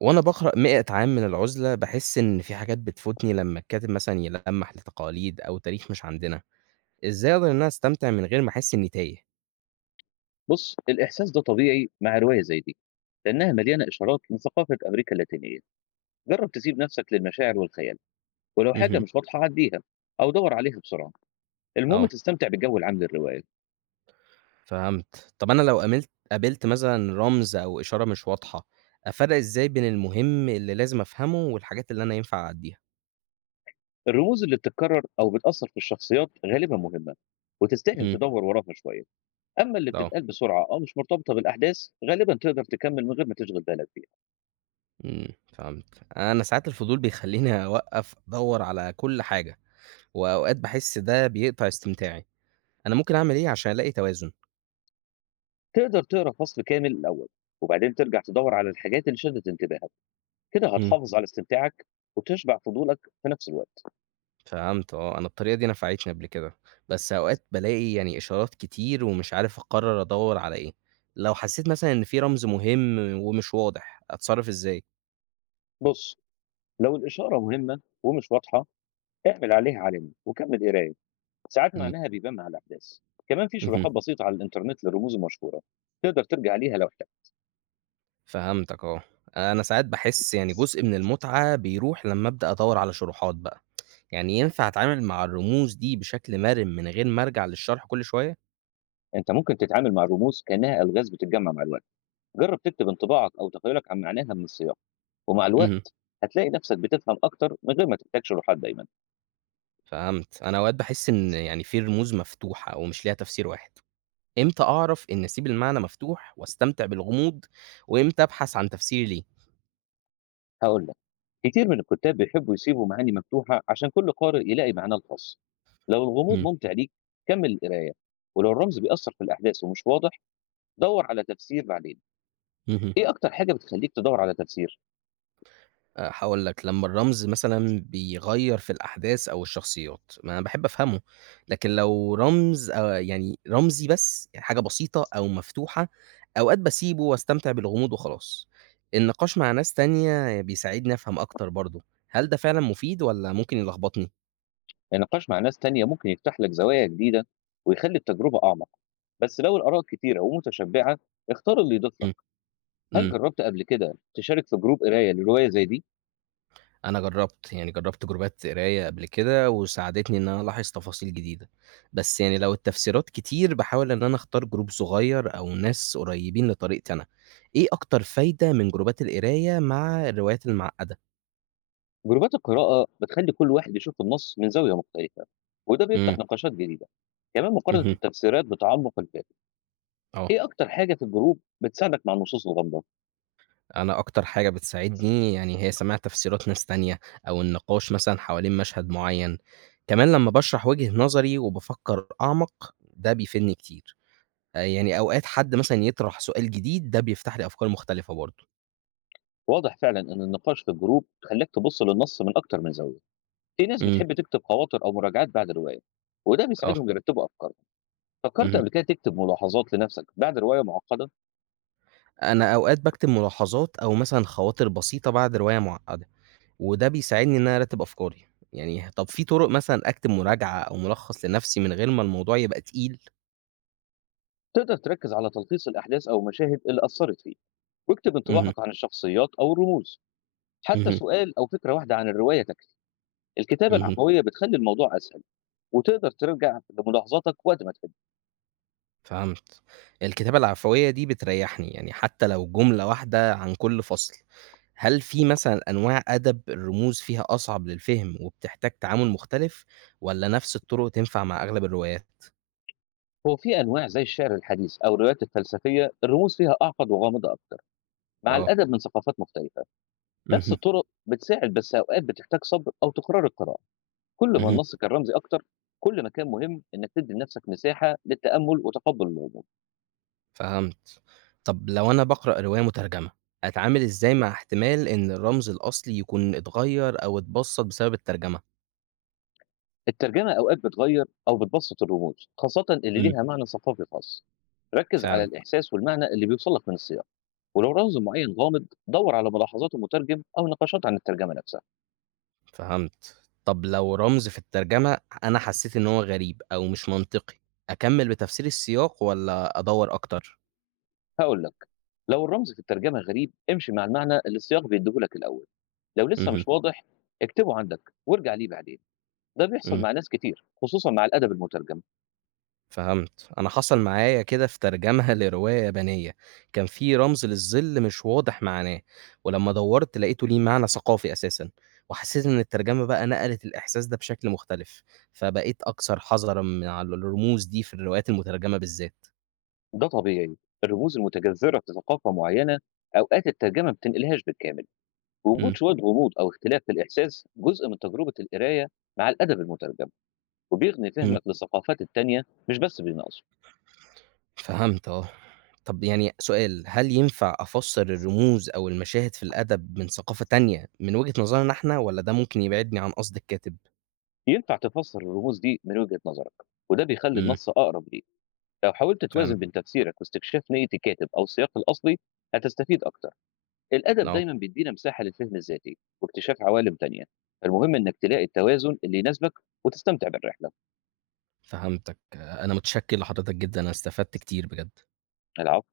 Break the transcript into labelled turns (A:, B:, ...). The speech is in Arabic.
A: وأنا باقرأ 100 عام من العُزلة، باحس إن في حاجات بتفوتني لمّا الكاتب مثلًا يلمّح لتقاليد أو تاريخ مش عندنا، إزاي أقدر إن أنا أستمتع من غير ما أحس إني تايه؟
B: بُص، الإحساس ده طبيعي مع رواية زي دي، لأنها مليانة إشارات لثقافة أمريكا اللاتينية، جرّب تسيب نفسك للمشاعر والخيال، ولو حاجة
A: اهم،
B: مش واضحة عدّيها أو دَوّر عليها بسرعة، المهم
A: آه،
B: تستمتع بالجو العام للرواية،
A: فهمت. طَب أنا لو قابلت مثلًا رمز أو إشارة مش واضحة، أفرّق إزاي بين المهم اللي لازم أفهمه والحاجات اللي أنا ينفع أعدّيها؟
B: الرموز اللي بتتكرر أو بتأثّر في الشخصيات غالبًا مهمة، وتستاهل
A: إمم،
B: تدوّر وراها شوية، أمّا اللي
A: آه،
B: بتتقال بسرعة أو مش مرتبطة بالأحداث غالبًا تقدر تكمّل من غير ما تشغل بالك بيها،
A: إمم، فهمت. أنا ساعات الفضول بيخلّيني أوقّف أدوّر على كل حاجة، وأوقات باحس ده بيقطع استمتاعي. أنا ممكن أعمل إيه عشان ألاقي توازن؟
B: تقدر تقرا فصل كامل الأول، وبعدين ترجع تدوّر على الحاجات اللي شدت انتباهك، كده
A: إمم.
B: هتحافظ على استمتاعك وتشبع فضولك في نفس الوقت.
A: فهمت آه، أنا الطريقة دي نفعتني قبل كده، بس أوقات بالاقي يعني إشارات كتير ومش عارف أقرر أدوّر على إيه، لو حسيت مثلًا إن في رمز مهم ومش واضح أتصرف إزاي؟
B: بُص، لو الإشارة مهمة ومش واضحة، اعمل عليها علامة وكمّل قراية، ساعات
A: امم،
B: معناها بيبان مع الأحداث. كمان في
A: اهم.
B: شروحات بسيطة على الإنترنت للرموز المشهورة، تقدر ترجع ليها لو احتجت.
A: فهمتك آه، أنا ساعات باحس يعني جزء من المتعة بيروح لمّا أبدأ أدوّر على شروحات بقى، يعني ينفع أتعامل مع الرموز دي بشكل مرن من غير ما أرجع للشرح كل شوية؟
B: أنت ممكن تتعامل مع الرموز كأنها ألغاز بتتجمّع مع الوقت. جرّب تكتب انطباعك أو تخيلك عن معناها من السياق، ومع
A: اهم.
B: الوقت هتلاقي نفسك بتفهم أكتر من غير ما تحتاج شروحات دايمًا.
A: فهمت، أنا أوقات باحس إن يعني في رموز مفتوحة ومش ليها تفسير واحد. إمتى أعرف إن أسيب المعنى مفتوح واستمتع بالغموض، وإمتى أبحث عن تفسير ليه؟
B: هاقول لك، كتير من الكُتّاب بيحبّوا يسيبوا معاني مفتوحة عشان كل قارئ يلاقي معناه الخاص. لو الغموض
A: إمم،
B: ممتع ليك، كمّل القراية، ولو الرمز بيأثّر في الأحداث ومش واضح، دَوّر على تفسير بعدين،
A: اهم.
B: إيه أكتر حاجة بتخلّيك تدوّر على تفسير؟
A: هاقول لك، لمّا الرمز مثلًا بيغيّر في الأحداث أو الشخصيات، ما أنا باحب أفهمه، لكن لو رمز يعني رمزي بس، يعني حاجة بسيطة أو مفتوحة، أوقات باسيبه واستمتع بالغموض وخلاص. النقاش مع ناس تانية بيساعدني أفهم أكتر برضه، هل ده فعلًا مفيد والّا ممكن يلخبطني؟
B: النقاش مع ناس تانية ممكن يفتح لك زوايا جديدة ويخلّي التجربة أعمق، بس لو الآراء كتيرة ومتشبعة اختار اللي يضيف لك،
A: إمم.
B: هل
A: إمم.
B: جرّبت قبل كده تشارك في جروب قراية لرواية زي دي؟
A: أنا جرّبت، يعني جرّبت جروبات قراية قبل كده وساعدتني إن أنا ألاحظ تفاصيل جديدة، بس يعني لو التفسيرات كتير باحاول إن أنا أختار جروب صغير أو ناس قريبين لطريقتي أنا. إيه أكتر فايدة من جروبات القراية مع الروايات المعقدة؟
B: جروبات القراءة بتخلّي كل واحد يشوف النص من زاوية مختلفة، وده بيفتح
A: إمم،
B: نقاشات جديدة، كمان مقارنة
A: اهم،
B: التفسيرات بتعمق الفهم،
A: آه،
B: إيه أكتر حاجة في الجروب بتساعدك مع النصوص الغامضة؟
A: أنا أكتر حاجة بتساعدني يعني هي سماع تفسيرات ناس تانية أو النقاش مثلًا حوالين مشهد معيّن، كمان لمّا باشرح وجهة نظري وبافكّر أعمق ده بيفيدني كتير. يعني أوقات حد مثلًا يطرح سؤال جديد، ده بيفتح لي أفكار مختلفة برضه.
B: واضح فعلًا إن النقاش في الجروب خلّاك تبُص للنص من أكتر من زاوية. في ناس
A: إمم،
B: بتحب تكتب خواطر أو مراجعات بعد الرواية وده
A: آه،
B: بيساعدهم يرتبوا أفكارهم، فكرت
A: اهم.
B: قبل كده تكتب ملاحظات لنفسك بعد رواية معقدة؟
A: أنا أوقات باكتب ملاحظات أو مثلًا خواطر بسيطة بعد رواية معقدة، وده بيساعدني إن أنا أرتب أفكاري. يعني طب في طرق مثلًا أكتب مراجعة أو ملخص لنفسي من غير ما الموضوع يبقى تقيل؟
B: تقدر تركز على تلخيص الأحداث أو المشاهد اللي أثرت فيك، واكتب
A: اهم،
B: انطباعك عن الشخصيات أو الرموز، حتى
A: اهم،
B: سؤال أو فكرة واحدة عن الرواية تكفي، الكتابة
A: اهم.
B: العفوية بتخلي الموضوع أسهل، وتقدر ترجع لملاحظاتك وقت ما تحب.
A: فهمت. الكتابة العفوية دي بتريّحني، يعني حتى لو جملة واحدة عن كل فصل. هل في مثلًا أنواع أدب الرموز فيها أصعب للفهم وبتحتاج تعامل مختلف، والّا نفس الطرق تنفع مع أغلب الروايات؟
B: هو في أنواع زي الشعر الحديث أو الروايات الفلسفية الرموز فيها أعقد وغامضة أكتر، مع
A: آه.
B: الأدب من ثقافات مختلفة نفس
A: اهم،
B: الطرق بتساعد بس أوقات بتحتاج صبر أو تكرار القراءة، كل ما
A: اهم،
B: النص كان رمزي أكتر، كل ما كان مهم إنك تدّي لنفسك مساحة للتأمُّل وتقبُّل الغموض.
A: فهمت. طب لو أنا باقرأ رواية مترجمة، أتعامل إزاي مع احتمال إن الرمز الأصلي يكون اتغيّر أو اتبسّط بسبب الترجمة؟
B: الترجمة أوقات بتغيّر أو بتبسّط الرموز، خاصةً اللي
A: إمم،
B: ليها معنى ثقافي خاص. ركّز على
A: فعلًا.
B: الإحساس والمعنى اللي بيوصل لك من السياق، ولو رمز معيّن غامض، دَوّر على ملاحظات المترجم أو نقاشات عن الترجمة نفسها.
A: فهمت. طب لو رمز في الترجمة أنا حسيت إن هو غريب أو مش منطقي، أكمّل بتفسير السياق والّا أدوّر أكتر؟
B: هاقول لك، لو الرمز في الترجمة غريب، امشي مع المعنى اللي السياق بيدّيه لك الأول، لو لسه
A: اهم،
B: مش واضح، اكتبه عندك وارجع ليه بعدين. ده بيحصل
A: إمم،
B: مع ناس كتير، خصوصًا مع الأدب المترجم.
A: فهمت. أنا حصل معايا كده في ترجمة لرواية يابانية، كان في رمز للظِل مش واضح معناه، ولمّا دوّرت لقيته ليه معنى ثقافي أساسًا، وحسيت إن الترجمة بقى نقلت الإحساس ده بشكل مختلف، فبقيت أكثر حذرًا مع الرموز دي في الروايات المترجمة بالذات.
B: ده طبيعي، الرموز المتجذرة في ثقافة معينة أوقات الترجمة ما بتنقلهاش بالكامل،
A: إمم،
B: وجود شوية غموض أو اختلاف في الإحساس جزء من تجربة القراية مع الأدب المترجم، وبيغني
A: إمم.
B: فهمك للثقافات التانية مش بس بيناقشه.
A: فهمت آه. طب يعني سؤال، هل ينفع أفسّر الرموز أو المشاهد في الأدب من ثقافة تانية من وجهة نظرنا إحنا والّا ده ممكن يبعدني عن قصد الكاتب؟
B: ينفع تفسر الرموز دي من وجهة نظرك وده بيخلي
A: إمم،
B: النص أقرب ليك، لو حاولت
A: فعلًا،
B: توازن بين تفسيرك واستكشاف نية الكاتب أو السياق الأصلي هتستفيد أكتر، الأدب
A: آه،
B: دايما بيدينا مساحة للفهم الذاتي واكتشاف عوالم تانية، المهم إنك تلاقي التوازن اللي يناسبك وتستمتع بالرحلة.
A: فهمتك. آه، أنا متشكّر لحضرتك جدًا، أنا استفدت كتير بجد.
B: العفو.